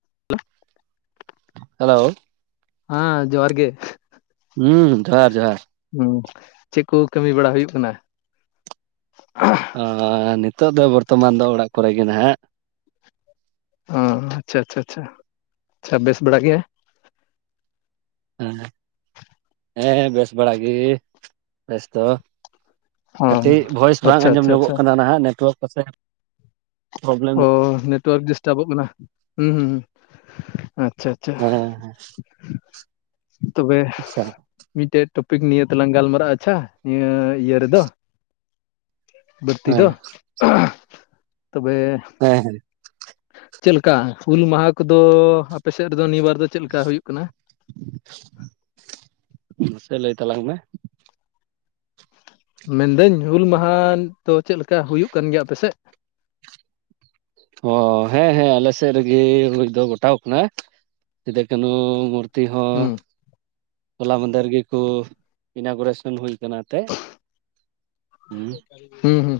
[unintelligible] Hello ᱦᱟᱸ ᱡᱚᱦᱟᱨ ᱜᱮ ᱦᱩᱸ ᱡᱚᱦᱟᱨ ᱡᱚᱦᱟᱨ ᱦᱩᱸ ᱪᱮᱫ ᱠᱚ ᱠᱟᱹᱢᱤ ᱵᱟᱲᱟ ᱦᱩᱭᱩᱜ ᱠᱟᱱᱟ ᱟᱸ ᱱᱤᱛᱚᱜ ᱫᱚ ᱵᱚᱨᱛᱚᱢᱟᱱ ᱫᱚ ᱚᱲᱟᱜ ᱠᱚᱨᱮ ᱜᱮ ᱱᱟᱦᱟᱜ ᱦᱩᱸ ᱟᱪᱪᱷᱟ ᱟᱪᱪᱷᱟ ᱟᱪᱪᱷᱟ ᱵᱮᱥ ᱵᱟᱲᱟ ᱜᱮ ᱦᱮᱸ ᱦᱮᱸ ᱵᱮᱥ ᱵᱟᱲᱟ ᱜᱮ ᱵᱮᱥ ᱫᱚ ᱚ ᱠᱟᱹᱴᱤᱡ ᱵᱷᱚᱭᱮᱥ ᱵᱟᱝ ᱟᱪᱪᱷᱟ ᱟᱸᱡᱚᱢ ᱟᱪᱪᱷᱟ ᱧᱚᱜᱚᱜ ᱟᱪᱪᱷᱟ ᱠᱟᱱᱟ ᱱᱟᱦᱟᱜ ᱱᱮᱴᱳᱣᱟᱨᱠ ᱯᱟᱥᱮ ᱚ ᱱᱮᱴᱣᱟᱨᱠ ᱰᱤᱥᱴᱟᱵᱚᱜ ᱠᱟᱱᱟ ᱦᱩᱸ ᱦᱩᱸ ᱟᱪᱪᱷᱟ ᱪᱷᱟ ᱦᱮᱸ ᱛᱚᱵᱮ ᱟᱪᱪᱷᱟ ᱢᱤᱴᱮᱡ ᱴᱚᱯᱤᱠ ᱱᱤᱭᱟᱹ ᱛᱮᱞᱟᱝ ᱜᱟᱞᱢᱟᱨᱟᱜᱼᱟ ᱟᱪᱪᱷᱟ ᱱᱤᱭᱟᱹ ᱤᱭᱟᱹ ᱨᱮᱫᱚ ᱵᱟᱹᱲᱛᱤ ᱦᱮᱸ ᱫᱚ ᱛᱚᱵᱮ ᱦᱮᱸ ᱦᱮᱸ ᱪᱮᱫ ᱞᱮᱠᱟ ᱦᱩᱞ ᱢᱟᱦᱟ ᱠᱚᱫᱚ ᱟᱯᱮ ᱥᱮᱫ ᱨᱮᱫᱚ ᱱᱤᱭᱟᱹ ᱵᱟᱨ ᱫᱚ ᱪᱮᱫ ᱞᱮᱠᱟ ᱦᱩᱭᱩᱜ ᱠᱟᱱᱟ? ᱢᱟᱥᱮ ᱞᱟᱹᱭ ᱛᱟᱞᱟᱝ ᱢᱮ ᱢᱮᱱᱫᱟᱹᱧ ᱦᱩᱞ ᱢᱟᱦᱟ ᱛᱚ ᱪᱮᱫ ᱞᱮᱠᱟ ᱦᱩᱭᱩᱜ ᱠᱟᱱ ᱜᱮᱭᱟ ᱟᱯᱮᱥᱮᱫ? ᱚ ᱦᱮᱸ ᱦᱮᱸ ᱟᱞᱮ ᱥᱮᱫ ᱨᱮᱜᱮ ᱦᱩᱭ ᱫᱚ ᱜᱚᱴᱟᱣ ᱠᱟᱱᱟ ᱥᱮᱫᱳ ᱠᱟᱱᱳ ᱢᱩᱨᱛᱤ ᱦᱚᱸ ᱦᱩᱸ ᱦᱚᱞᱟ ᱢᱟᱦᱫᱮᱨ ᱜᱮᱠᱚ ᱤᱱᱟᱜᱚᱨᱮᱥᱚᱱ ᱦᱩᱭ ᱠᱟᱱᱟ ᱮᱱᱛᱮ ᱦᱩᱸ ᱦᱩᱸ ᱦᱩᱸ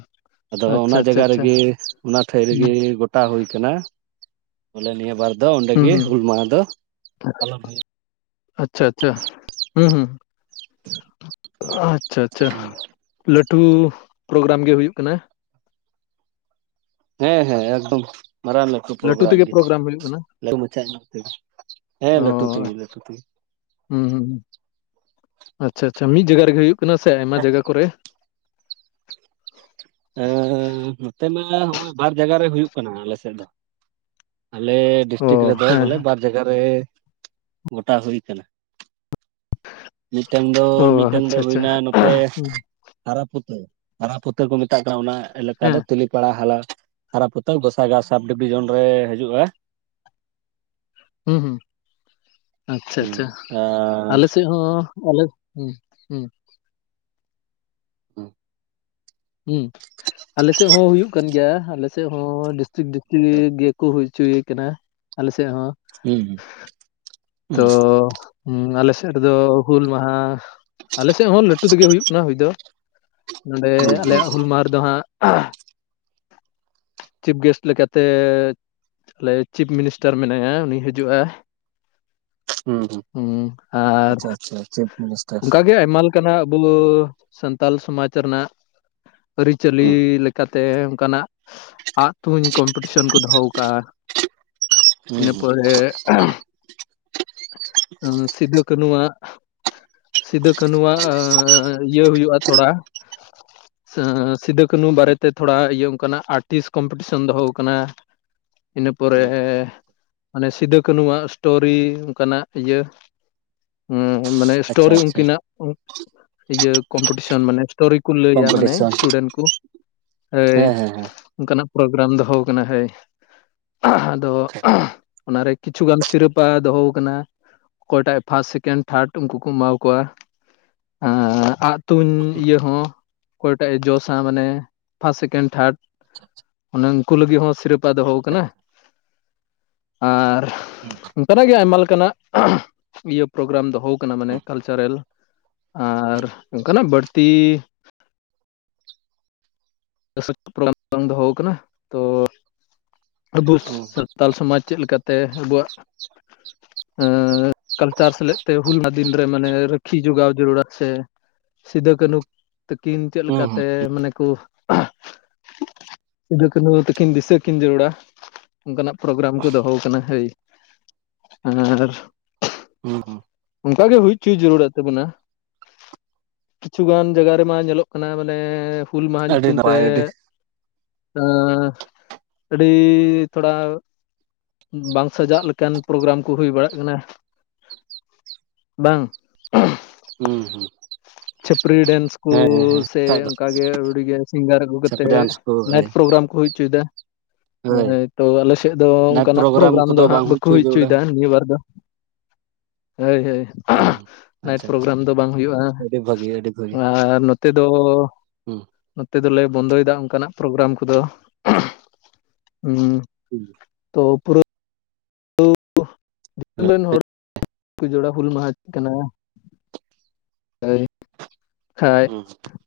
ᱟᱫᱚ ᱟᱪᱪᱷᱟ ᱚᱱᱟ ᱟᱪᱪᱷᱟ ᱡᱟᱜᱟ ᱟᱪᱪᱷᱟ ᱨᱮᱜᱮ ᱚᱱᱟ ᱴᱷᱟᱹᱭ ᱨᱮᱜᱮ ᱜᱚᱴᱟ ᱦᱩᱭ ᱠᱟᱱᱟ ᱵᱚᱞᱮ ᱱᱤᱭᱟᱹ ᱵᱟᱨ ᱫᱚ ᱚᱸᱰᱮ ᱦᱩᱸ ᱜᱮ ᱦᱩᱸ ᱦᱩᱞ ᱢᱟᱦᱟ ᱫᱚ ᱯᱟᱞᱚᱱ ᱦᱩᱭᱩ ᱟᱪᱪᱷᱟ ᱟᱪᱪᱷᱟ ᱦᱩᱸ ᱦᱩᱸ [inaudible] ᱟᱪᱪᱷᱟ ᱟᱪᱪᱷᱟ ᱦᱩᱸ ᱞᱟᱹᱴᱩ ᱯᱨᱳᱜᱽᱨᱟᱢ ᱜᱮ ᱦᱩᱭᱩᱜ ᱠᱟᱱᱟ ᱦᱮᱸ ᱦᱮᱸ ᱮᱠᱫᱚᱢ ᱢᱟᱨᱟᱝ ᱞᱟᱹᱴᱩ ᱯᱨᱳᱜᱨᱟᱢ ᱛᱮᱜᱮ ᱜᱮ ᱦᱩᱭᱩᱜ ᱠᱟᱱᱟ ᱞᱟᱹᱴᱩ ᱢᱟᱪᱷᱟ ᱧᱚᱜ ᱛᱮᱜᱮ ᱦᱮᱸ ᱚ ᱞᱟᱹᱴᱩ ᱛᱮᱜᱮ ᱞᱟᱹᱴᱩ ᱛᱮᱜᱮ ᱦᱩᱸ ᱦᱩᱸ ᱦᱩᱸ ᱟᱪᱪᱷᱟ ᱟᱪᱪᱷᱟ ᱢᱤᱫ ᱡᱟᱜᱟ ᱨᱮᱜᱮ ᱦᱩᱭᱩᱜ ᱠᱟᱱᱟ ᱥᱮ ᱟᱭᱢᱟ ᱡᱟᱜᱟ ᱠᱚᱨᱮ ᱮᱸᱻ ᱱᱚᱛᱮ ᱢᱟ ᱦᱚᱸᱜᱼᱚᱭ ᱵᱟᱨ ᱡᱟᱜᱟ ᱨᱮ ᱦᱩᱭᱩᱜ ᱠᱟᱱᱟ ᱟᱞᱮ ᱥᱮᱫ ᱫᱚ᱾ ᱟᱞᱮ ᱚ ᱰᱤᱥᱴᱤᱠ ᱨᱮᱫᱚ ᱦᱮᱸ ᱵᱚᱞᱮ ᱵᱟᱨ ᱡᱟᱜᱟ ᱨᱮ ᱜᱚᱴᱟ ᱦᱩᱭ ᱠᱟᱱᱟ᱾ ᱢᱤᱫᱴᱟᱝ ᱫᱚ ᱦᱮᱸ ᱚ ᱢᱤᱫᱴᱟᱝ ᱫᱚ ᱟᱪᱪᱷᱟ ᱟᱪᱪᱷᱟ ᱦᱩᱭᱱᱟ ᱱᱚᱛᱮ ᱦᱩᱸ, ᱦᱟᱨᱟᱯᱩᱛᱟᱹ᱾ ᱦᱟᱨᱟ ᱯᱩᱛᱟᱹ ᱠᱚ ᱢᱮᱛᱟᱜ ᱠᱟᱱᱟ ᱚᱱᱟ ᱮᱞᱟᱠᱟ ᱦᱮᱸ ᱫᱚ ᱛᱟᱱᱤ ᱯᱟᱲᱟ ᱦᱟᱞᱟ ᱦᱟᱨᱟ ᱯᱚᱛᱚᱵ ᱜᱚᱥᱟᱜᱟᱣ ᱥᱟᱵ ᱰᱤᱵᱷᱤᱡᱚᱱ ᱨᱮ ᱦᱤᱡᱩᱜᱼᱟ᱾ ᱦᱩᱸ ᱦᱩᱸ ᱟᱪᱪᱷᱟ ᱦᱩᱸ ᱟᱪᱪᱷᱟ ᱟᱨ ᱟᱞᱮ ᱥᱮᱫ ᱦᱚᱸ ᱟᱞᱮ ᱦᱩᱸ ᱦᱩᱸ ᱦᱩᱸ ᱦᱩᱸ ᱟᱞᱮᱥᱮᱫ ᱦᱚᱸ ᱦᱩᱭᱩᱜ ᱠᱟᱱ ᱜᱮᱭᱟ ᱟᱞᱮᱥᱮᱫ ᱦᱚᱸ [unintelligible] ᱜᱮᱠᱚ ᱦᱩᱭ ᱚᱪᱚᱭᱮ ᱠᱟᱱᱟ ᱟᱞᱮᱥᱮᱫ ᱦᱚᱸ ᱦᱩᱸ ᱦᱩᱸ ᱦᱩᱸ ᱛᱚ ᱩᱸ ᱟᱞᱮ ᱥᱮᱫ ᱨᱮᱫᱚ ᱦᱩᱞ ᱢᱟᱦᱟ ᱟᱞᱮ ᱥᱮᱫ ᱦᱚᱸ ᱞᱟᱹᱴᱩ ᱛᱮᱜᱮ ᱦᱩᱭᱩᱜ ᱠᱟᱱᱟ ᱦᱩᱭ ᱫᱚ᱾ ᱱᱚᱸᱰᱮ ᱦᱩᱸ ᱦᱩᱸ ᱟᱞᱮᱭᱟᱜ ᱦᱩᱞ ᱢᱟᱦᱟ ᱨᱮᱫᱚ ᱦᱟᱸᱜ, [unintelligible] ᱪᱤᱯ ᱜᱮᱥᱴ ᱞᱮᱠᱟᱛᱮ ᱟᱞᱮ ᱪᱤᱯ ᱢᱤᱱᱤᱥᱴᱟᱨ ᱢᱮᱱᱟᱭᱟ ᱩᱱᱤ ᱦᱤᱡᱩᱜᱼᱟ᱾ ᱦᱩᱸ ᱟᱨ ᱟᱪᱪᱷᱟ ᱟᱪᱪᱷᱟ ᱪᱤᱯ ᱢᱤᱱᱤᱥᱴᱟᱨ ᱚᱱᱠᱟ ᱜᱮ ᱟᱭᱢᱟ ᱞᱮ ᱠᱟᱱᱟᱜ ᱵᱚᱞᱳ ᱥᱟᱱᱛᱟᱞ ᱥᱚᱢᱟᱡᱽ ᱨᱮᱱᱟᱜ ᱟᱹᱨᱤᱪᱟᱹᱞᱤ ᱦᱩᱸ ᱞᱮᱠᱟ ᱛᱮ ᱚᱱᱠᱟᱱᱟᱜ ᱟᱜ ᱛᱩᱧ ᱠᱚᱢᱯᱤᱴᱤᱥᱮᱱ ᱠᱚ ᱫᱚᱦᱚ ᱣᱟᱠᱟᱜᱼᱟ᱾ ᱦᱩᱸ ᱤᱱᱟᱹ ᱦᱩᱸ ᱯᱚᱨᱮ [unintelligible] ᱥᱤᱫᱚ ᱠᱟᱹᱱᱩ ᱣᱟᱜ ᱥᱤᱫᱚ ᱠᱟᱹᱱᱩᱣᱟᱜ ᱤᱭᱟᱹ ᱦᱩᱭᱩᱜᱼᱟ ᱛᱷᱚᱲᱟ ᱥᱤᱫᱩ ᱠᱟᱹᱱᱩ ᱵᱟᱨᱮᱛᱮ ᱛᱷᱚᱲᱟ ᱤᱭᱟᱹ ᱚᱱᱠᱟᱱᱟᱜ ᱟᱨᱴᱤᱥ ᱠᱚᱢᱯᱤᱴᱤᱥᱚᱱ ᱫᱚᱦᱚ ᱣᱟᱠᱟᱱᱟ᱾ ᱤᱱᱟᱹ ᱯᱚᱨᱮ ᱦᱩᱸ ᱢᱟᱱᱮ ᱥᱤᱫᱟᱹ ᱠᱟᱹᱱᱩᱣᱟᱜ ᱥᱴᱳᱨᱤ ᱚᱱᱠᱟᱱᱟᱜ ᱤᱭᱟᱹ ᱢᱟᱱᱮ ᱟᱪᱪᱷᱟ ᱥᱴᱳᱨᱤ ᱟᱪᱪᱷᱟ ᱩᱱᱠᱤᱱᱟᱜ ᱤᱭᱟᱹ ᱠᱚᱢᱯᱤᱴᱤᱥᱚᱱ ᱢᱟᱱᱮ ᱥᱴᱳᱨᱤ ᱠᱚ ᱞᱟᱹᱭᱟ ᱢᱟᱱᱮ ᱠᱚᱢᱯᱤᱴᱤᱥᱚᱱ ᱥᱴᱩᱰᱮᱱᱴ ᱠᱚ ᱮᱭ ᱦᱮᱸ ᱦᱮᱸ ᱚᱱᱠᱟᱱᱟᱜ ᱯᱨᱳᱜᱨᱟᱢ ᱫᱚᱦᱚ ᱠᱟᱱᱟ ᱦᱟᱹᱭ [unintelligible] ᱟᱫᱚ [unintelligible] ᱚᱱᱟᱨᱮ ᱠᱤᱪᱷᱩ ᱜᱟᱱ ᱥᱨᱤᱯ ᱯᱟ ᱫᱚᱦᱚ ᱣᱟᱠᱟᱱᱟ ᱚᱠᱚᱭᱴᱟᱜ ᱮ ᱯᱷᱟᱥᱴ ᱥᱮᱠᱮᱱᱰ ᱛᱷᱟᱨᱰ ᱩᱱᱠᱩ ᱠᱚ ᱮᱢᱟᱣᱟᱠᱚᱣᱟ᱾ ᱮᱸᱻ ᱟᱜ ᱛᱩᱧ ᱤᱭᱟᱹ ᱦᱚᱸ ᱚᱠᱚᱭᱴᱟᱜ ᱮ ᱡᱚᱥᱟ ᱢᱟᱱᱮ ᱯᱷᱟᱥᱴ ᱥᱮᱠᱮᱱᱰ ᱛᱷᱟᱨᱰ ᱟᱪᱪᱷᱟ ᱟᱪᱪᱷᱟ [unintelligible] ᱩᱱᱠᱩ ᱞᱟᱹᱜᱤᱫ ᱦᱚᱸ ᱥᱤᱨᱯᱟ ᱫᱚᱦᱚ ᱠᱟᱱᱟ ᱟᱨ ᱦᱩᱸ ᱚᱱᱠᱟᱱᱟᱜ ᱜᱮ ᱟᱭᱢᱟ ᱞᱮᱠᱟᱱᱟᱜ [unintelligible] ᱤᱭᱟᱹ ᱯᱨᱳᱜᱨᱟᱢ ᱫᱚᱦᱚ ᱠᱟᱱᱟ ᱢᱟᱱᱮ ᱠᱟᱞᱪᱟᱨᱮᱞ᱾ ᱟᱨ ᱚᱱᱠᱟᱱᱟᱜ ᱵᱟᱹᱲᱛᱤ [unintelligible] ᱵᱟᱝ ᱫᱚᱦᱚᱠ ᱛᱚ ᱟᱵᱚ ᱦᱩᱸ ᱦᱩᱸ [unintelligible] ᱥᱟᱱᱛᱟᱞ ᱥᱚᱢᱟᱡᱽ ᱪᱮᱫ ᱞᱮᱠᱟᱛᱮ ᱟᱵᱚᱣᱟᱜ ᱠᱟᱞᱪᱟᱨ ᱥᱮᱞᱮᱫ ᱛᱮ ᱦᱩᱞᱢᱟ ᱫᱤᱱ ᱨᱮ ᱢᱟᱱᱮ ᱨᱟᱟᱹᱠᱷᱤ ᱡᱚᱜᱟᱣ ᱡᱟᱹᱨᱩᱲᱟ ᱥᱮ ᱥᱤᱫᱩ ᱠᱟᱱᱦᱩ ᱛᱟᱠᱤᱱ ᱪᱮᱫ ᱦᱩᱸ ᱞᱮᱠᱟᱛᱮ ᱦᱩᱸ ᱢᱟᱱᱮ ᱠᱚ ᱥᱤᱫᱩ ᱠᱟᱱᱩ ᱛᱟᱹᱠᱤᱱ ᱫᱤᱥᱟᱹ ᱠᱤᱱ ᱡᱟᱹᱨᱩᱲᱟ ᱚᱱᱠᱟᱱᱟᱜ ᱯᱨᱳᱜᱨᱟᱢ ᱠᱚ ᱫᱚᱦᱚ ᱟᱠᱟᱱᱟ ᱦᱳᱭ ᱟᱨ ᱦᱩᱸ ᱦᱩᱸ ᱚᱱᱠᱟ ᱜᱮ ᱦᱩᱭ ᱦᱚᱪᱚᱭ ᱡᱟᱹᱨᱩᱲᱟᱜ ᱛᱟᱵᱚᱱᱟ᱾ ᱠᱤᱪᱷᱩᱩᱜᱟᱱ ᱡᱟᱭᱜᱟ ᱨᱮᱢᱟ ᱧᱮᱞᱚᱜ ᱠᱟᱱᱟ ᱢᱟᱱᱮ ᱦᱩᱞ ᱢᱟᱦᱟ ᱟᱹᱰᱤ ᱧᱩᱛᱩᱢ ᱛᱮ ᱱᱟᱯᱟᱭ ᱟᱹᱰᱤ ᱟ ᱟᱹᱰᱤ ᱛᱷᱚᱲᱟ ᱵᱟᱝ ᱥᱟᱡᱟᱜ ᱞᱮᱠᱟᱱ ᱯᱨᱳᱜᱨᱟᱢ ᱠᱚ ᱦᱩᱭ ᱵᱟᱲᱟᱜ ᱠᱟᱱᱟ᱾ ᱵᱟᱝ ᱦᱮᱸ ᱦᱮᱸ ᱪᱷᱟᱹᱯᱨᱤ ᱰᱮᱱᱥ ᱠᱚ ᱦᱮᱸ ᱥᱮ ᱵᱟᱠᱷᱟᱡ ᱚᱱᱠᱟ ᱜᱮ ᱟᱹᱣᱲᱤᱜᱮ ᱥᱤᱝᱜᱟᱨ ᱟᱹᱜᱩ ᱫᱚ ᱠᱟᱛᱮᱜ ᱯᱨᱮᱭᱟᱱᱥ ᱠᱚ ᱱᱟᱭᱤᱴ ᱦᱳᱭ ᱯᱨᱳᱜᱨᱟᱢ ᱠᱚ ᱦᱩᱭ ᱦᱚᱪᱚᱭᱮᱫᱟ᱾ ᱦᱳᱭ ᱛᱚ ᱟᱞᱮᱮᱥᱮᱫ ᱫᱚ ᱱᱟᱭᱤᱴ ᱚᱱᱠᱟᱱᱟᱜ ᱯᱨᱳᱜᱨᱟᱢ ᱫᱚ ᱠᱚᱫᱚ ᱦᱜ ᱵᱟᱝ ᱵᱟᱠᱚ ᱦᱚᱪᱚᱭ ᱦᱩᱭ ᱡᱟᱹᱨᱩᱲᱟ ᱦᱚᱪᱚᱭᱮᱫᱟ ᱱᱤᱭᱟᱹ ᱵᱟᱨ ᱫᱚ᱾ ᱦᱳᱭ ᱦᱳᱭ ᱦᱩᱸ ᱱᱟᱭᱤᱴ ᱯᱨᱳᱜᱨᱟᱢ ᱫᱚ ᱵᱟᱝ ᱦᱩᱭᱩᱜᱼᱟ᱾ ᱵᱷᱟᱹᱜᱮ ᱟᱹᱰᱤ [unintelligible] ᱟᱨ ᱱᱚᱛᱮ ᱫᱚ ᱦᱩᱸ ᱱᱚᱛᱮ ᱫᱚᱞᱮ ᱵᱚᱱᱫᱚᱭᱮᱫᱟ ᱚᱱᱠᱟᱱᱟᱜ ᱯᱨᱳᱜᱨᱟᱢ ᱠᱚᱫᱚ ᱦᱩᱸ᱾ [unintelligible] ᱛᱚ ᱯᱩᱨᱟᱹ ᱛᱳ ᱫᱤᱥᱚᱢ ᱨᱮᱱ ᱦᱚᱲ ᱠᱚ ᱡᱚᱲᱟ ᱦᱩᱞ ᱢᱟᱦᱟ ᱠᱟᱱᱟ ᱦᱭ [unintelligible] ᱠᱷᱟᱱᱡ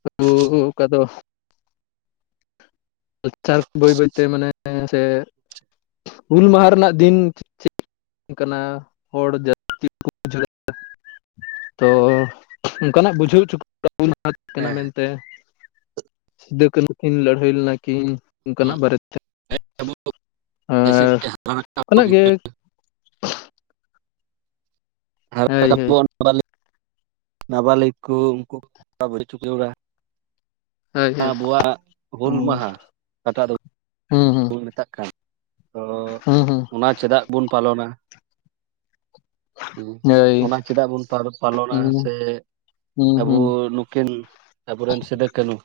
[unintelligible] ᱠᱟᱫᱚ ᱞᱟᱠᱪᱟᱨ ᱵᱟᱹᱭ ᱵᱟᱹᱭᱛᱮ ᱢᱟᱱᱮ ᱥᱮ ᱦᱩᱞ ᱢᱟᱦᱟ ᱨᱮᱱᱟᱜ ᱫᱤᱱ ᱠᱟᱱᱟ ᱦᱚᱲ ᱡᱟᱹᱥᱛᱤ ᱠᱚ ᱵᱩᱡᱷᱣᱟ, ᱛᱚ ᱚᱱᱠᱟᱱᱟᱜ ᱵᱩᱡᱷᱟᱹᱣ ᱦᱚᱪᱚ [unintelligible] ᱠᱟᱱᱟ ᱢᱮᱱᱛᱮ ᱥᱤᱫᱩ ᱠᱟᱹᱱᱦᱩ ᱠᱤᱱ ᱞᱟᱹᱲᱦᱟᱹᱭ ᱞᱮᱱᱟ ᱠᱤᱱ ᱚᱱᱠᱟᱱᱟᱜ ᱵᱟᱨᱮᱛᱮ [unintelligible] ᱚᱱᱟᱜ ᱜᱮ ᱦᱳᱭ ᱦᱳᱭ [unintelligible] ᱱᱟᱵᱟᱟᱞ ᱠᱚ [unintelligible] ᱩᱱᱠᱩᱟᱹᱲᱟ ᱦᱳᱭ ᱦᱳᱭ ᱟᱵᱚᱣᱟᱜ ᱦᱩᱞ ᱦᱩᱸ ᱢᱟᱦᱟ ᱜᱟᱯᱟ ᱫᱚ ᱦᱩᱸ ᱦᱩᱸ ᱢᱮᱛᱟᱜ ᱠᱟᱱ ᱛᱚ ᱦᱩᱸ ᱚᱱᱟ ᱪᱮᱫᱟᱜ ᱵᱚᱱ ᱯᱟᱞᱚᱱᱟ? [inaudible] ᱦᱩᱸ ᱦᱳᱭ ᱚᱱᱟ ᱪᱮᱫᱟᱜ ᱵᱚᱱ ᱯᱟᱞᱚᱱᱟ ᱦᱩᱸ ᱥᱮ ᱦᱩᱸ ᱟᱵᱚ ᱦᱩᱸ ᱱᱩᱠᱤᱱ ᱟᱵᱚᱨᱮᱱ ᱥᱤᱫᱩᱠᱱᱦᱩ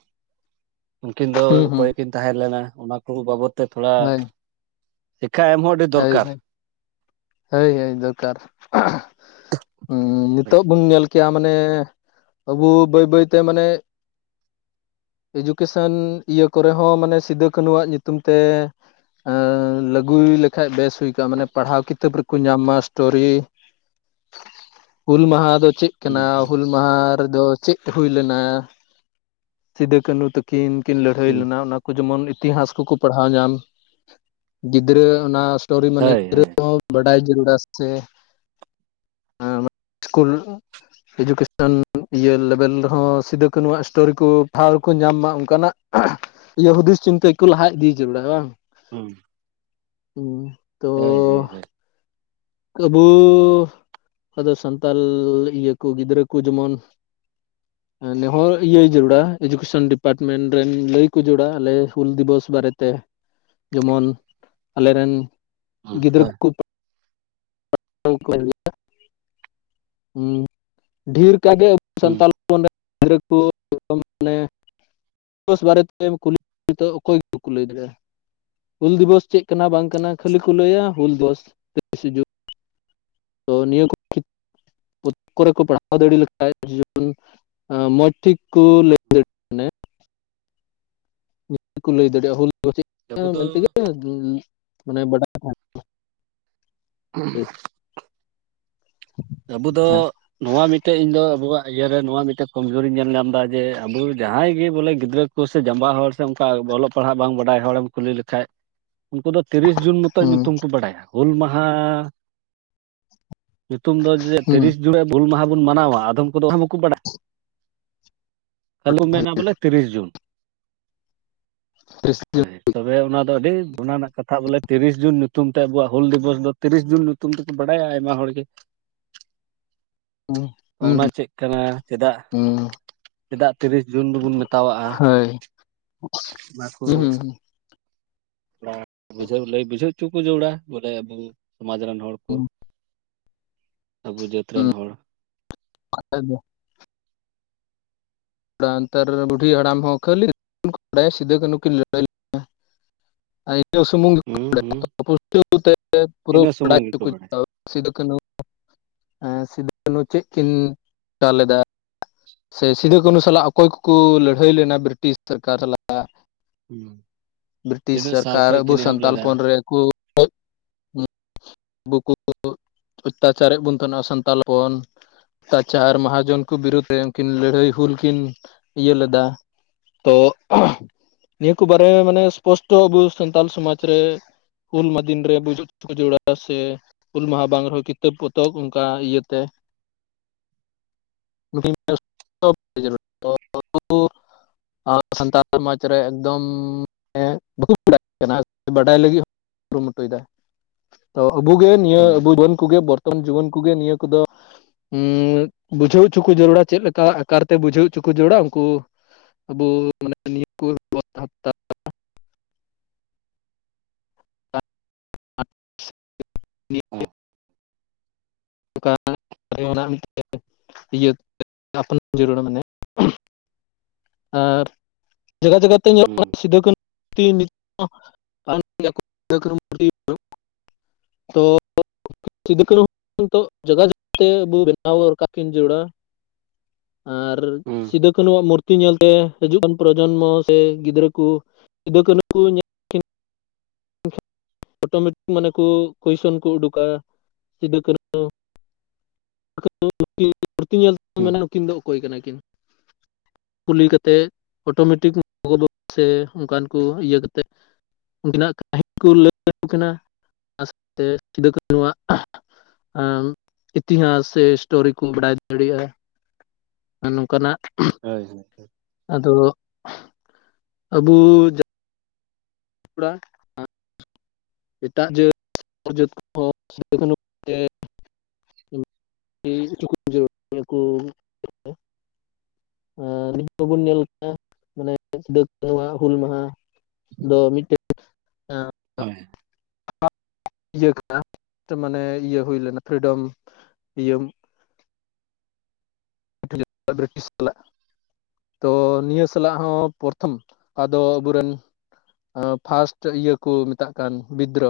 ᱩᱱᱠᱤᱱ ᱫᱚ ᱦᱩᱸ ᱦᱩᱸ ᱚᱠᱚᱭ ᱠᱤᱱ ᱛᱟᱦᱮᱸᱞᱱᱟ ᱚᱱᱟ ᱠᱚ ᱵᱟᱵᱚᱛ ᱛᱮ ᱛᱷᱚᱲᱟ ᱦᱳᱭ ᱥᱤᱠᱠᱷᱟ ᱮᱢ ᱦᱚᱲ ᱦᱳᱭ ᱦᱚ ᱦᱳᱭ ᱦᱳᱭ ᱫᱚᱨᱠᱟᱨ᱾ ᱩᱸ ᱦᱮᱸ ᱱᱤᱛᱳᱜ ᱵᱚᱱ ᱧᱮᱞ ᱠᱮᱭᱟ ᱢᱟᱱᱮ ᱟᱵᱚ ᱵᱟᱹᱭ ᱵᱟᱹᱭᱛᱮ ᱢᱟᱱᱮ, ᱮᱡᱩᱠᱮᱥᱚᱱ ᱤᱭᱟᱹ ᱠᱚᱨᱮ ᱦᱚᱸ ᱢᱟᱱᱮ ᱥᱤᱫᱩᱼᱠᱱᱦᱩ ᱟᱣᱟᱜ ᱧᱩᱛᱩᱢ ᱛᱮ, ᱞᱟᱹᱜᱩᱭ ᱞᱮᱠᱷᱟᱡ ᱵᱮᱥ ᱦᱩᱭ ᱠᱚᱜᱼᱟ, ᱢᱟᱱᱮ ᱯᱟᱲᱦᱟᱣ ᱠᱤᱛᱟᱹᱵ ᱨᱮᱠᱚ ᱧᱟᱢ ᱢᱟ ᱥᱴᱳᱨᱤ᱾ ᱦᱩᱞ ᱢᱟᱦᱟ ᱫᱚ ᱪᱮᱫ ᱠᱟᱱᱟ ᱦᱩᱸ ᱦᱩᱞ ᱢᱟᱦᱟ ᱨᱮᱫᱚ ᱪᱮᱫ ᱦᱩᱭ ᱞᱮᱱᱟ? ᱥᱤᱫᱩ ᱠᱟᱹᱱᱦᱩ ᱛᱟᱹᱠᱤᱱ ᱠᱤᱱ ᱞᱟᱹᱲᱦᱟᱹᱭ ᱦᱩᱸ ᱞᱮᱱᱟ ᱚᱱᱟ ᱠᱩ ᱡᱮᱢᱚᱱ ᱤᱛᱤᱦᱟᱥ ᱠᱚᱠᱚ ᱯᱟᱲᱦᱟᱣ ᱧᱟᱢ ᱜᱤᱫᱽᱨᱟᱹ ᱚᱱᱟ ᱥᱴᱳᱨᱤ ᱢᱟᱱᱮ ᱦᱳᱭ ᱦᱳᱭ ᱜᱤᱫᱽᱨᱟᱹᱦᱚᱸ ᱵᱟᱰᱟᱭ ᱡᱟᱹᱨᱩᱲ ᱥᱮ [unintelligible] ᱥᱠᱩᱞ ᱮᱡᱩᱠᱮᱥᱚᱱ ᱤᱭᱟᱹ ᱞᱮᱵᱮᱞ ᱨᱮᱦᱚᱸ ᱥᱤᱫᱩ ᱠᱟᱹᱟᱹᱱᱦᱩᱣᱟᱜ ᱥᱴᱳᱨᱤ ᱠᱚ ᱴᱷᱟᱶ ᱠᱚ ᱧᱟᱢ ᱢᱟ ᱚᱱᱠᱟᱱᱟᱜ ᱤᱭᱟᱹ ᱦᱩᱫᱤᱥ ᱪᱤᱱᱛᱟᱹ ᱠᱚ ᱞᱟᱦᱟ ᱤᱫᱤ ᱦᱚᱪᱚ ᱵᱟᱲᱟᱭᱟ ᱵᱟᱝ᱾ ᱦᱩᱸ ᱦᱩᱸ ᱦᱳᱭ ᱦᱳᱭ ᱦᱳᱭ ᱟᱹᱵᱩᱻ ᱟᱫᱚ ᱥᱟᱱᱛᱟᱞ ᱤᱭᱟᱹ ᱠᱚ ᱜᱤᱫᱽᱨᱟᱹ ᱠᱚ ᱡᱮᱢᱚᱱ [inaudible] ᱱᱮᱦᱚᱨ ᱤᱭᱟᱹ ᱡᱟᱹᱨᱩᱲᱟ ᱮᱡᱩᱠᱮᱥᱚᱱ ᱰᱤᱯᱟᱴᱢᱮᱱᱴ ᱨᱮᱱ ᱞᱟᱹᱭ ᱠᱚ ᱡᱟᱹᱨᱩᱲᱟ ᱟᱞᱮ ᱦᱩᱞ ᱫᱤᱵᱚᱥ ᱵᱟᱨᱮᱛᱮ, ᱡᱮᱢᱚᱱ ᱟᱞᱮ ᱨᱮᱱ ᱦᱩᱸ ᱜᱤᱫᱽᱨᱟᱹ ᱦᱳᱭ ᱠᱚ [unintelligible] ᱦᱩᱸ [unintelligible] ᱰᱷᱮᱨ ᱠᱟᱜᱮ ᱟᱵᱚ ᱦᱩᱸ ᱥᱟᱱᱛᱟᱞ, [unintelligible] ᱜᱤᱫᱽᱨᱟᱹ ᱠᱚ [unintelligible] ᱢᱟᱱᱮ ᱫᱤᱵᱚᱥ ᱵᱟᱨᱮ ᱛᱮᱢ ᱠᱩᱞᱤ ᱚᱠᱚᱭ ᱜᱮ ᱵᱟᱠᱚ ᱞᱟᱹᱭ ᱫᱟᱲᱮᱭᱟᱜᱼᱟ᱾ ᱦᱩᱞ ᱫᱤᱵᱚᱥ ᱪᱮᱫ ᱠᱟᱱᱟ ᱵᱟᱝ ᱠᱟᱱᱟ ᱠᱷᱟᱹᱞᱤ ᱠᱚ ᱞᱟᱹᱭᱟ ᱦᱩᱞ ᱫᱤᱵᱚᱥ ᱛᱮᱭᱤᱥᱮ ᱡᱩᱱ᱾ ᱛᱚ ᱱᱤᱭᱟᱹ ᱠᱚ [unintelligible] ᱯᱚᱛᱷᱤ ᱠᱚᱨᱮ ᱠᱚ ᱯᱟᱲᱦᱟᱣ ᱫᱟᱲᱮ ᱞᱮᱠᱷᱟᱱ, ᱢᱚᱸᱡᱽ ᱴᱷᱤᱠ ᱠᱚ ᱞᱟᱹᱭ ᱢᱟᱱᱮ [unintelligible] ᱠᱚ ᱞᱟᱹᱭ ᱫᱟᱲᱮᱭᱟᱜᱼᱟ, ᱦᱩᱞ ᱟᱵᱚ ᱫᱚ ᱢᱮᱱᱛᱮᱜᱮ ᱢᱟᱱᱮ ᱵᱟᱰᱟᱭ ᱵᱟᱝ᱾ [unintelligible] ᱟᱵᱚ ᱫᱚ ᱱᱚᱣᱟ ᱢᱤᱫᱴᱮᱱ ᱤᱧ ᱫᱚ ᱟᱵᱚᱣᱟᱜ ᱤᱭᱟᱹᱨᱮ ᱱᱚᱣᱟ ᱢᱤᱫᱴᱮᱱ ᱠᱚᱢᱡᱳᱨᱤᱧ ᱧᱮᱞ ᱧᱟᱢ ᱮᱫᱟ ᱡᱮ ᱟᱵᱚ ᱡᱟᱦᱟᱸᱭ ᱜᱮ ᱵᱚᱞᱮ ᱜᱤᱫᱽᱨᱟᱹ ᱩᱱᱠᱩ ᱥᱮ ᱡᱟᱸᱵᱟ ᱦᱚᱲ ᱥᱮ ᱚᱱᱠᱟ ᱚᱞᱚᱜ ᱯᱟᱲᱦᱟᱜ ᱵᱟᱝ ᱵᱟᱰᱟᱭ ᱦᱚᱲᱮᱢ ᱠᱩᱞᱤ ᱞᱮᱠᱷᱟᱡ ᱩᱱᱠᱩ ᱫᱚ ᱛᱤᱨᱤᱥ ᱡᱩᱱ ᱢᱚᱛᱚ ᱧᱩᱛᱩᱢ ᱠᱚ ᱵᱟᱰᱟᱭᱟ ᱦᱩᱞ ᱢᱟᱦᱟ ᱧᱩᱛᱩᱢ ᱫᱚ ᱡᱮ ᱦᱩᱸ ᱛᱤᱨᱤᱥ ᱡᱩᱱ ᱦᱩᱞ ᱢᱟᱦᱟ ᱵᱚᱱ ᱢᱟᱱᱟᱣᱟ ᱟᱫᱚᱢ ᱠᱚᱫᱚ ᱵᱟᱠᱚ ᱵᱟᱲᱟᱭᱟ ᱟᱞᱩᱢ ᱢᱮᱱᱟ ᱵᱚᱞᱮ ᱛᱤᱨᱤᱥ ᱡᱩᱱ ᱦᱳᱭ ᱦᱩᱸ ᱛᱚᱵᱮ ᱚᱱᱟ ᱫᱚ ᱟᱹᱰᱤ ᱚᱱᱟ ᱨᱮᱱᱟᱜ ᱠᱟᱛᱷᱟ ᱵᱚᱞᱮ ᱛᱤᱨᱤᱥ ᱡᱩᱱ ᱧᱩᱛᱩᱢ ᱛᱮ ᱟᱵᱩᱣᱟᱜ ᱦᱩᱞ ᱫᱤᱵᱚᱥ ᱫᱚ ᱛᱤᱨᱤᱥ ᱡᱩᱱ ᱧᱩᱛᱩᱢ ᱛᱮᱠᱚ ᱵᱟᱲᱟᱭᱟ ᱟᱭᱢᱟ ᱦᱚᱲ ᱜᱮ ᱦᱮᱸ ᱚᱱᱟ ᱪᱮᱫ ᱠᱟᱱᱟ ᱪᱮᱫᱟᱜᱼ ᱪᱮᱫᱟᱜ ᱛᱤᱨᱤᱥ ᱡᱩᱱ ᱫᱚᱵᱚᱱ ᱢᱮᱛᱟᱣᱟᱜᱼᱟ ᱦᱳᱭ ᱚᱱᱟ ᱠᱚ ᱦᱩᱸ ᱦᱩᱸ ᱛᱷᱚᱲᱟ ᱵᱩᱡᱷᱟᱹᱣ ᱞᱟᱹᱭ ᱵᱩᱡᱷᱟᱹᱣ ᱦᱚᱪᱚ ᱠᱚ ᱡᱟᱹᱨᱩᱲᱟ ᱵᱚᱞᱮ ᱟᱵᱚ ᱥᱚᱢᱟᱡᱽ ᱨᱮᱱ ᱦᱚᱲ ᱠᱚ ᱦᱩᱸ ᱟᱵᱚ ᱡᱟᱹᱛ ᱨᱮᱱ ᱦᱚᱲ [unintelligible] [unintelligible] ᱱᱮᱛᱟᱨ ᱵᱩᱰᱷᱤ ᱦᱟᱲᱟᱢ ᱦᱚᱸ ᱠᱷᱟᱹᱞᱤ ᱵᱟᱰᱟᱭᱟ ᱥᱤᱫᱩᱼ ᱠᱟᱹᱱᱦᱩ ᱠᱤᱱ ᱞᱟᱹᱲᱟᱹᱭ [unintelligible] ᱟ ᱼᱤᱱᱟ ᱥᱩᱢᱩᱝ ᱜᱮ [unintelligible] ᱦᱩᱸ ᱦᱩᱸ ᱯᱩᱨᱟᱹ ᱤᱱᱟᱹ ᱥᱩᱢᱩᱝ ᱵᱟᱰᱟᱭ ᱦᱚᱪᱚ ᱜᱮᱠᱚ ᱠᱚ ᱵᱟᱲᱟᱭᱟ ᱡᱟᱹᱨᱩᱲᱟ ᱥᱤᱫᱩ ᱠᱟᱱᱦᱩ ᱮ ᱥᱤᱫᱩ ᱠᱟᱱᱦᱩ ᱪᱮᱫ ᱠᱤᱱ ᱪᱤᱠᱟ ᱞᱮᱫᱟ ᱥᱮ ᱥᱤᱫᱩᱼ ᱠᱟᱹᱱᱦᱩ ᱥᱟᱞᱟᱜ ᱚᱠᱚᱭ ᱠᱚᱠᱚ ᱞᱟᱹᱲᱦᱟᱹᱭ ᱞᱮᱱᱟ ᱵᱨᱤᱴᱤᱥ ᱥᱚᱨᱠᱟᱨ ᱥᱟᱞᱟᱜ ᱦᱩᱸ ᱵᱨᱤᱴᱤᱥ ᱛᱤᱱᱟᱹᱜ ᱥᱟᱞ ᱥᱚᱨᱠᱟᱨ ᱠᱷᱚᱡ ᱟᱵᱚ ᱠᱤᱱ ᱮᱦᱚᱵ ᱥᱟᱱᱛᱟᱞ ᱞᱮᱫᱟ ᱦᱚᱯᱚᱱ ᱨᱮᱱ ᱠᱚ [unintelligible] ᱚᱛᱛᱟᱪᱟᱨᱮᱫ ᱵᱚᱱ ᱛᱟᱦᱮᱱᱟ ᱥᱟᱱᱛᱟᱞ ᱦᱚᱯᱚᱱ ᱚᱛᱛᱟᱪᱟᱨ ᱢᱟᱦᱟᱡᱚᱱ ᱠᱚ ᱵᱤᱨᱩᱫᱽ ᱨᱮ ᱠᱤᱱ ᱞᱟᱹᱲᱦᱟᱹᱭ ᱦᱩᱞ ᱠᱤᱱ ᱤᱭᱟᱹ ᱞᱮᱫᱟ ᱛᱚ ᱱᱤᱭᱟᱹ ᱠᱚ ᱵᱟᱨᱮ ᱢᱟᱱᱮ ᱥᱯᱚᱥᱴᱚ ᱟᱵᱚ ᱥᱟᱱᱛᱟᱞ ᱥᱚᱢᱟᱡᱽ ᱨᱮ ᱦᱩᱞ ᱢᱟ ᱫᱤᱱ ᱨᱮ ᱜᱩᱡᱩᱜ ᱠᱚ ᱡᱟᱹᱨᱩᱲᱟ ᱥᱮ ᱦᱩᱞ ᱢᱟᱦᱟ ᱵᱟᱝ ᱨᱮᱦᱚᱸ ᱠᱤᱛᱟᱹᱵ ᱯᱚᱛᱚᱵ ᱚᱱᱠᱟ ᱤᱭᱟᱹᱛᱮ [unintelligible] [unintelligible] ᱥᱟᱱᱛᱟᱲ ᱥᱚᱢᱟᱡᱽ ᱨᱮ ᱮᱠᱫᱚᱢ ᱦᱮᱸ ᱵᱟᱠᱚ ᱵᱟᱲᱟᱭ ᱠᱟᱱᱟ ᱵᱟᱰᱟᱭ ᱞᱟᱹᱜᱤᱫ ᱦᱚᱸ ᱠᱩᱨᱩᱢᱩᱴᱩᱭᱮᱫᱟ ᱛᱚ ᱟᱹᱵᱩ ᱜᱮ ᱱᱤᱭᱟᱹ ᱦᱩᱸ ᱟᱹᱵᱩ ᱵᱚᱱ ᱠᱚᱜᱮ ᱵᱚᱨ [unintelligible] ᱡᱩᱣᱟᱹᱱ ᱠᱚᱜᱮ ᱱᱤᱭᱟᱹ ᱠᱚᱫᱚ ᱦᱩᱸ ᱵᱩᱡᱷᱟᱹᱣ ᱦᱚᱪᱚ ᱠᱚ ᱡᱟᱹᱨᱩᱲᱟ ᱪᱮᱫ ᱞᱮᱠᱟ ᱟᱠᱟᱨ ᱛᱮ ᱵᱩᱡᱷᱟᱹᱣ ᱦᱚᱪᱚ ᱠᱚ ᱡᱚᱹᱨᱩᱲᱟ ᱩᱱᱠᱩ ᱟᱵᱚ ᱢᱟᱱᱮ ᱱᱤᱭᱟᱹ ᱠᱚ [unintelligible] ᱦᱩᱸ [unintelligible] [unintelligible] ᱡᱟᱹᱨᱩᱲᱟ ᱢᱟᱱᱮ ᱟᱨ ᱡᱟᱜᱟ ᱡᱟᱜᱟ ᱛᱮ ᱧᱮᱞᱚᱜ ᱠᱟᱱᱟ ᱥᱤᱫᱩ ᱠᱟᱹᱱᱦᱩ [unintelligible] ᱛᱚ [unintelligible] ᱥᱤᱫᱩ ᱠᱟᱹᱱᱦᱩ ᱱᱤᱛᱚᱜ ᱡᱚᱜᱟ ᱡᱚᱛᱚᱱ ᱛᱮ ᱟᱵᱚ ᱵᱮᱱᱟᱣ ᱫᱚᱨᱠᱟᱨ ᱠᱤᱱ ᱡᱟᱹᱨᱩᱲᱟ ᱟᱨ ᱦᱩᱸ ᱥᱤᱫᱩ ᱠᱟᱹᱱᱦᱩᱣᱟᱜ ᱢᱩᱨᱼᱼ ᱛᱤ ᱧᱮᱞᱛᱮ ᱦᱤᱡᱩᱜ ᱠᱟᱱ ᱯᱨᱚᱡᱚᱱᱢᱚ ᱥᱮ ᱜᱤᱫᱽᱨᱟᱹ ᱠᱚ ᱥᱤᱫᱩ ᱠᱟᱹᱱᱦᱩ ᱠᱚ ᱧᱮᱞ ᱚᱴᱳᱢᱮᱴᱤᱠ ᱢᱟᱱᱮ ᱠᱚ ᱠᱚᱭᱥᱚᱱ ᱠᱚ ᱩᱰᱩᱠᱟ ᱥᱤᱫᱩ ᱠᱟᱹᱱᱦᱩ [unintelligible] ᱢᱩᱨᱛᱤ ᱧᱮᱞ ᱛᱮ ᱦᱩᱸ ᱢᱮᱱᱟ ᱱᱩᱠᱤᱱ ᱫᱚ ᱚᱠᱚᱭ ᱠᱟᱱᱟ ᱠᱤᱱ ᱠᱩᱞᱤ ᱠᱟᱛᱮᱜ ᱚᱴᱳᱢᱮᱴᱤᱠᱚ ᱜᱳ ᱵᱟᱵᱟ ᱥᱮ ᱚᱱᱠᱟᱱ ᱠᱚ ᱤᱭᱟᱹ ᱠᱟᱛᱮᱫ ᱩᱱᱠᱤᱱᱟᱜ ᱠᱟᱹᱦᱱᱤ ᱠᱚ ᱞᱟᱹᱭ ᱟᱠᱚ ᱠᱤᱱᱟ ᱥᱟᱶᱛᱮ ᱥᱤᱫᱩ ᱠᱟᱹᱱᱦᱩᱣᱟᱜ ᱟᱢᱻᱤᱛᱤᱦᱟᱥ ᱥᱮ ᱮᱥᱴᱳᱨᱤ ᱠᱚ ᱵᱟᱰᱟᱭ ᱫᱟᱲᱮᱭᱟᱜᱼᱟ ᱟᱨ ᱱᱚᱝᱠᱟᱱᱟᱜ ᱦᱳᱭ ᱦᱳᱭ ᱦᱳᱭ ᱟᱫᱚ ᱟᱹᱵᱩ ᱡᱟᱹ ᱛᱷᱳᱲᱟ ᱮᱴᱟᱜ ᱡᱟᱹᱛ [unintelligible] ᱡᱟᱹᱛ ᱠᱚᱦᱚᱸ ᱥᱤᱫᱩᱠᱟᱹᱱᱦᱩ [unintelligible] [unintelligible] ᱩᱝᱠᱩ ᱮᱸ [unintelligible] ᱢᱟᱱᱮ ᱥᱤᱫᱟᱹ ᱠᱟᱹᱱᱩᱣᱟᱜ ᱦᱩᱞ ᱢᱟᱦᱟ ᱫᱚ ᱢᱤᱫᱴᱮᱜ ᱦᱚᱭ [unintelligible] ᱤᱭᱟᱹ ᱠᱟᱱᱟ ᱢᱟᱱᱮ ᱤᱭᱟᱹ ᱦᱩᱭ ᱞᱮᱱᱟ ᱯᱷᱨᱤᱰᱚᱢ ᱤᱭᱟᱹ [unintelligible] ᱵᱨᱤᱴᱤᱥ ᱥᱟᱞᱟᱜ᱾ ᱛᱚ ᱱᱤᱭᱟᱹ ᱥᱟᱞᱟᱜ ᱦᱚᱸ ᱯᱚᱨᱛᱷᱚᱢ ᱟᱫᱚ ᱟᱵᱚᱨᱮᱱ ᱮᱸ ᱯᱷᱟᱥᱴ ᱤᱭᱟᱹ ᱠᱚ ᱢᱮᱛᱟᱜ ᱠᱟᱱ ᱵᱤᱫᱽᱫᱨᱚ᱾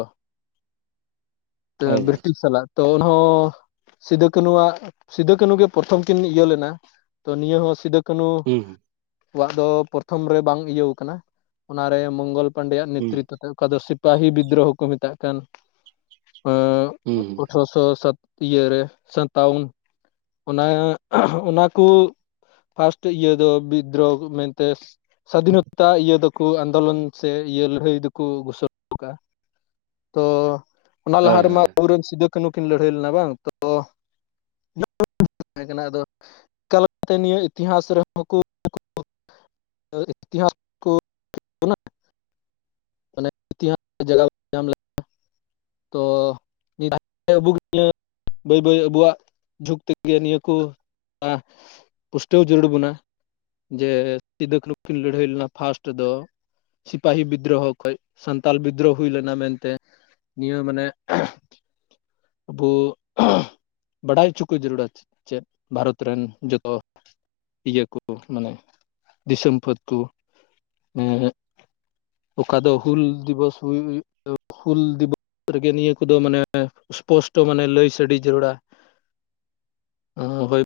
ᱦᱳᱭ ᱦᱳᱭ ᱵᱨᱤᱴᱤᱥ ᱥᱟᱞᱟᱜ ᱛᱚ ᱩᱱᱦᱚᱸ ᱥᱤᱫᱟᱹ ᱠᱟᱹᱱᱩᱣᱟᱜ ᱥᱤᱫᱟᱹ ᱠᱟᱹᱱᱩ ᱜᱮ ᱯᱨᱚᱛᱷᱚᱢ ᱠᱤᱱ ᱤᱭᱟᱹ ᱞᱮᱱᱟ ᱛᱚ ᱱᱤᱭᱟᱹ ᱦᱚᱸ ᱥᱤᱫᱟᱹ ᱠᱟᱹᱱᱩ ᱠᱚᱣᱟᱜ ᱫᱚ ᱯᱨᱚᱛᱷᱚᱢ ᱨᱮ ᱵᱟᱝ ᱤᱭᱟᱹᱣ ᱠᱟᱱᱟ, ᱚᱱᱟᱨᱮ ᱢᱚᱝᱜᱚᱞ ᱯᱟᱱᱰᱮᱭᱟᱜ ᱱᱮᱛᱨᱤᱛᱚ ᱛᱮ ᱚᱠᱟ ᱫᱚ ᱥᱤᱯᱟᱦᱤ ᱵᱤᱫᱽᱫᱨᱳᱦᱚ ᱠᱚ ᱢᱮᱛᱟᱜ ᱠᱟᱱ ᱚᱸ ᱟᱴᱷᱨᱚᱥᱚ ᱥᱟᱛ ᱤᱭᱟᱹᱨᱮ ᱥᱟᱛᱟᱣᱩᱱ ᱚᱱᱟ ᱚᱱᱟ ᱠᱚ ᱯᱷᱟᱥᱴ ᱤᱭᱟᱹ ᱫᱚ ᱵᱤᱫᱽᱫᱨᱳᱦᱚ ᱢᱮᱱᱛᱮ ᱥᱟᱫᱷᱤᱱᱚᱛᱟ ᱤᱭᱟᱹ ᱫᱚᱠᱚ ᱟᱱᱫᱳᱞᱚᱱ ᱥᱮ ᱤᱭᱟᱹ ᱞᱟᱹᱲᱦᱟᱹᱭ ᱫᱩᱠᱚ ᱜᱷᱳᱥᱳᱱᱟ ᱠᱟᱜᱼᱟ᱾ ᱛᱚ ᱚᱱᱟ ᱞᱟᱦᱟ ᱨᱮᱢᱟ ᱟᱵᱚᱨᱮᱱ ᱥᱤᱫᱩᱼᱠᱟᱹᱱᱩ ᱠᱤᱱ ᱞᱟᱹᱲᱦᱟᱹᱭ ᱞᱮᱱᱟ ᱵᱟᱝ ᱛᱚ [unintelligible] ᱛᱟᱦᱮ ᱠᱟᱱᱟ ᱟᱫᱚ ᱮᱠᱟᱞ ᱚᱠᱛᱮ ᱱᱤᱭᱟᱹ ᱤᱛᱤᱦᱟᱥ ᱨᱮᱦᱚᱸ ᱠᱩ [unintelligible] [unintelligible] ᱤᱛᱤᱦᱟᱥ ᱠᱚ [unintelligible] ᱢᱟᱱᱮ ᱤᱛᱤᱦᱟᱸᱥ [unintelligible] ᱡᱟᱜᱟ ᱧᱟᱢ ᱞᱮᱜ᱾ ᱛᱚ ᱟᱵᱩᱜᱤ ᱱᱤᱭᱟᱹ ᱵᱟᱹᱭ ᱵᱟᱹᱭ ᱟᱵᱚᱣᱟᱜ ᱡᱷᱩᱠ ᱛᱮᱜᱮ ᱱᱤᱭᱟᱹ ᱠᱚ ᱟ ᱯᱩᱥᱴᱟᱹᱣ ᱡᱟᱹᱨᱩᱲ ᱵᱚᱱᱟ ᱡᱮ ᱥᱤᱫᱟᱹ ᱠᱟᱹᱱᱩ ᱠᱤᱱ ᱞᱟᱹᱲᱦᱟᱹᱭ ᱞᱮᱱᱟ ᱯᱷᱟᱥᱴ ᱫᱚ᱾ ᱥᱤᱯᱟᱦᱤ ᱵᱤᱫᱽᱫᱨᱳᱦᱚ ᱠᱷᱚᱡ ᱥᱟᱱᱛᱟᱞ ᱵᱤᱫᱽᱫᱨᱳᱦᱚ ᱦᱩᱭ ᱞᱮᱱᱟ ᱢᱮᱱᱛᱮ ᱱᱤᱭᱟᱹ ᱢᱟᱱᱮ ᱟᱵᱚ ᱵᱟᱰᱟᱭ ᱦᱚᱪᱚ ᱠᱚ ᱡᱟᱹᱨᱩᱲᱟ ᱪᱮᱫ ᱵᱷᱟᱨᱚᱛ ᱨᱮᱱ ᱡᱚᱛᱚ ᱤᱭᱟᱹ ᱠᱚ ᱢᱟᱱᱮ ᱫᱤᱥᱚᱢ ᱯᱷᱟᱹᱫ ᱠᱚ ᱮᱸ ᱚᱠᱟ ᱫᱚ ᱦᱩᱞ ᱫᱤᱵᱚᱥ ᱦᱩᱭᱩᱜ ᱦᱩᱞ ᱫᱤᱵᱚ ᱨᱮᱜᱮ ᱱᱤᱭᱟᱹ ᱠᱚᱫᱚ ᱢᱟᱱᱮ ᱥᱯᱚᱥᱴᱚ ᱢᱟᱱᱮ ᱞᱟᱹᱭ ᱥᱟᱰᱮ ᱡᱟᱹᱨᱩᱲᱟ ᱚᱸ ᱦᱳᱭ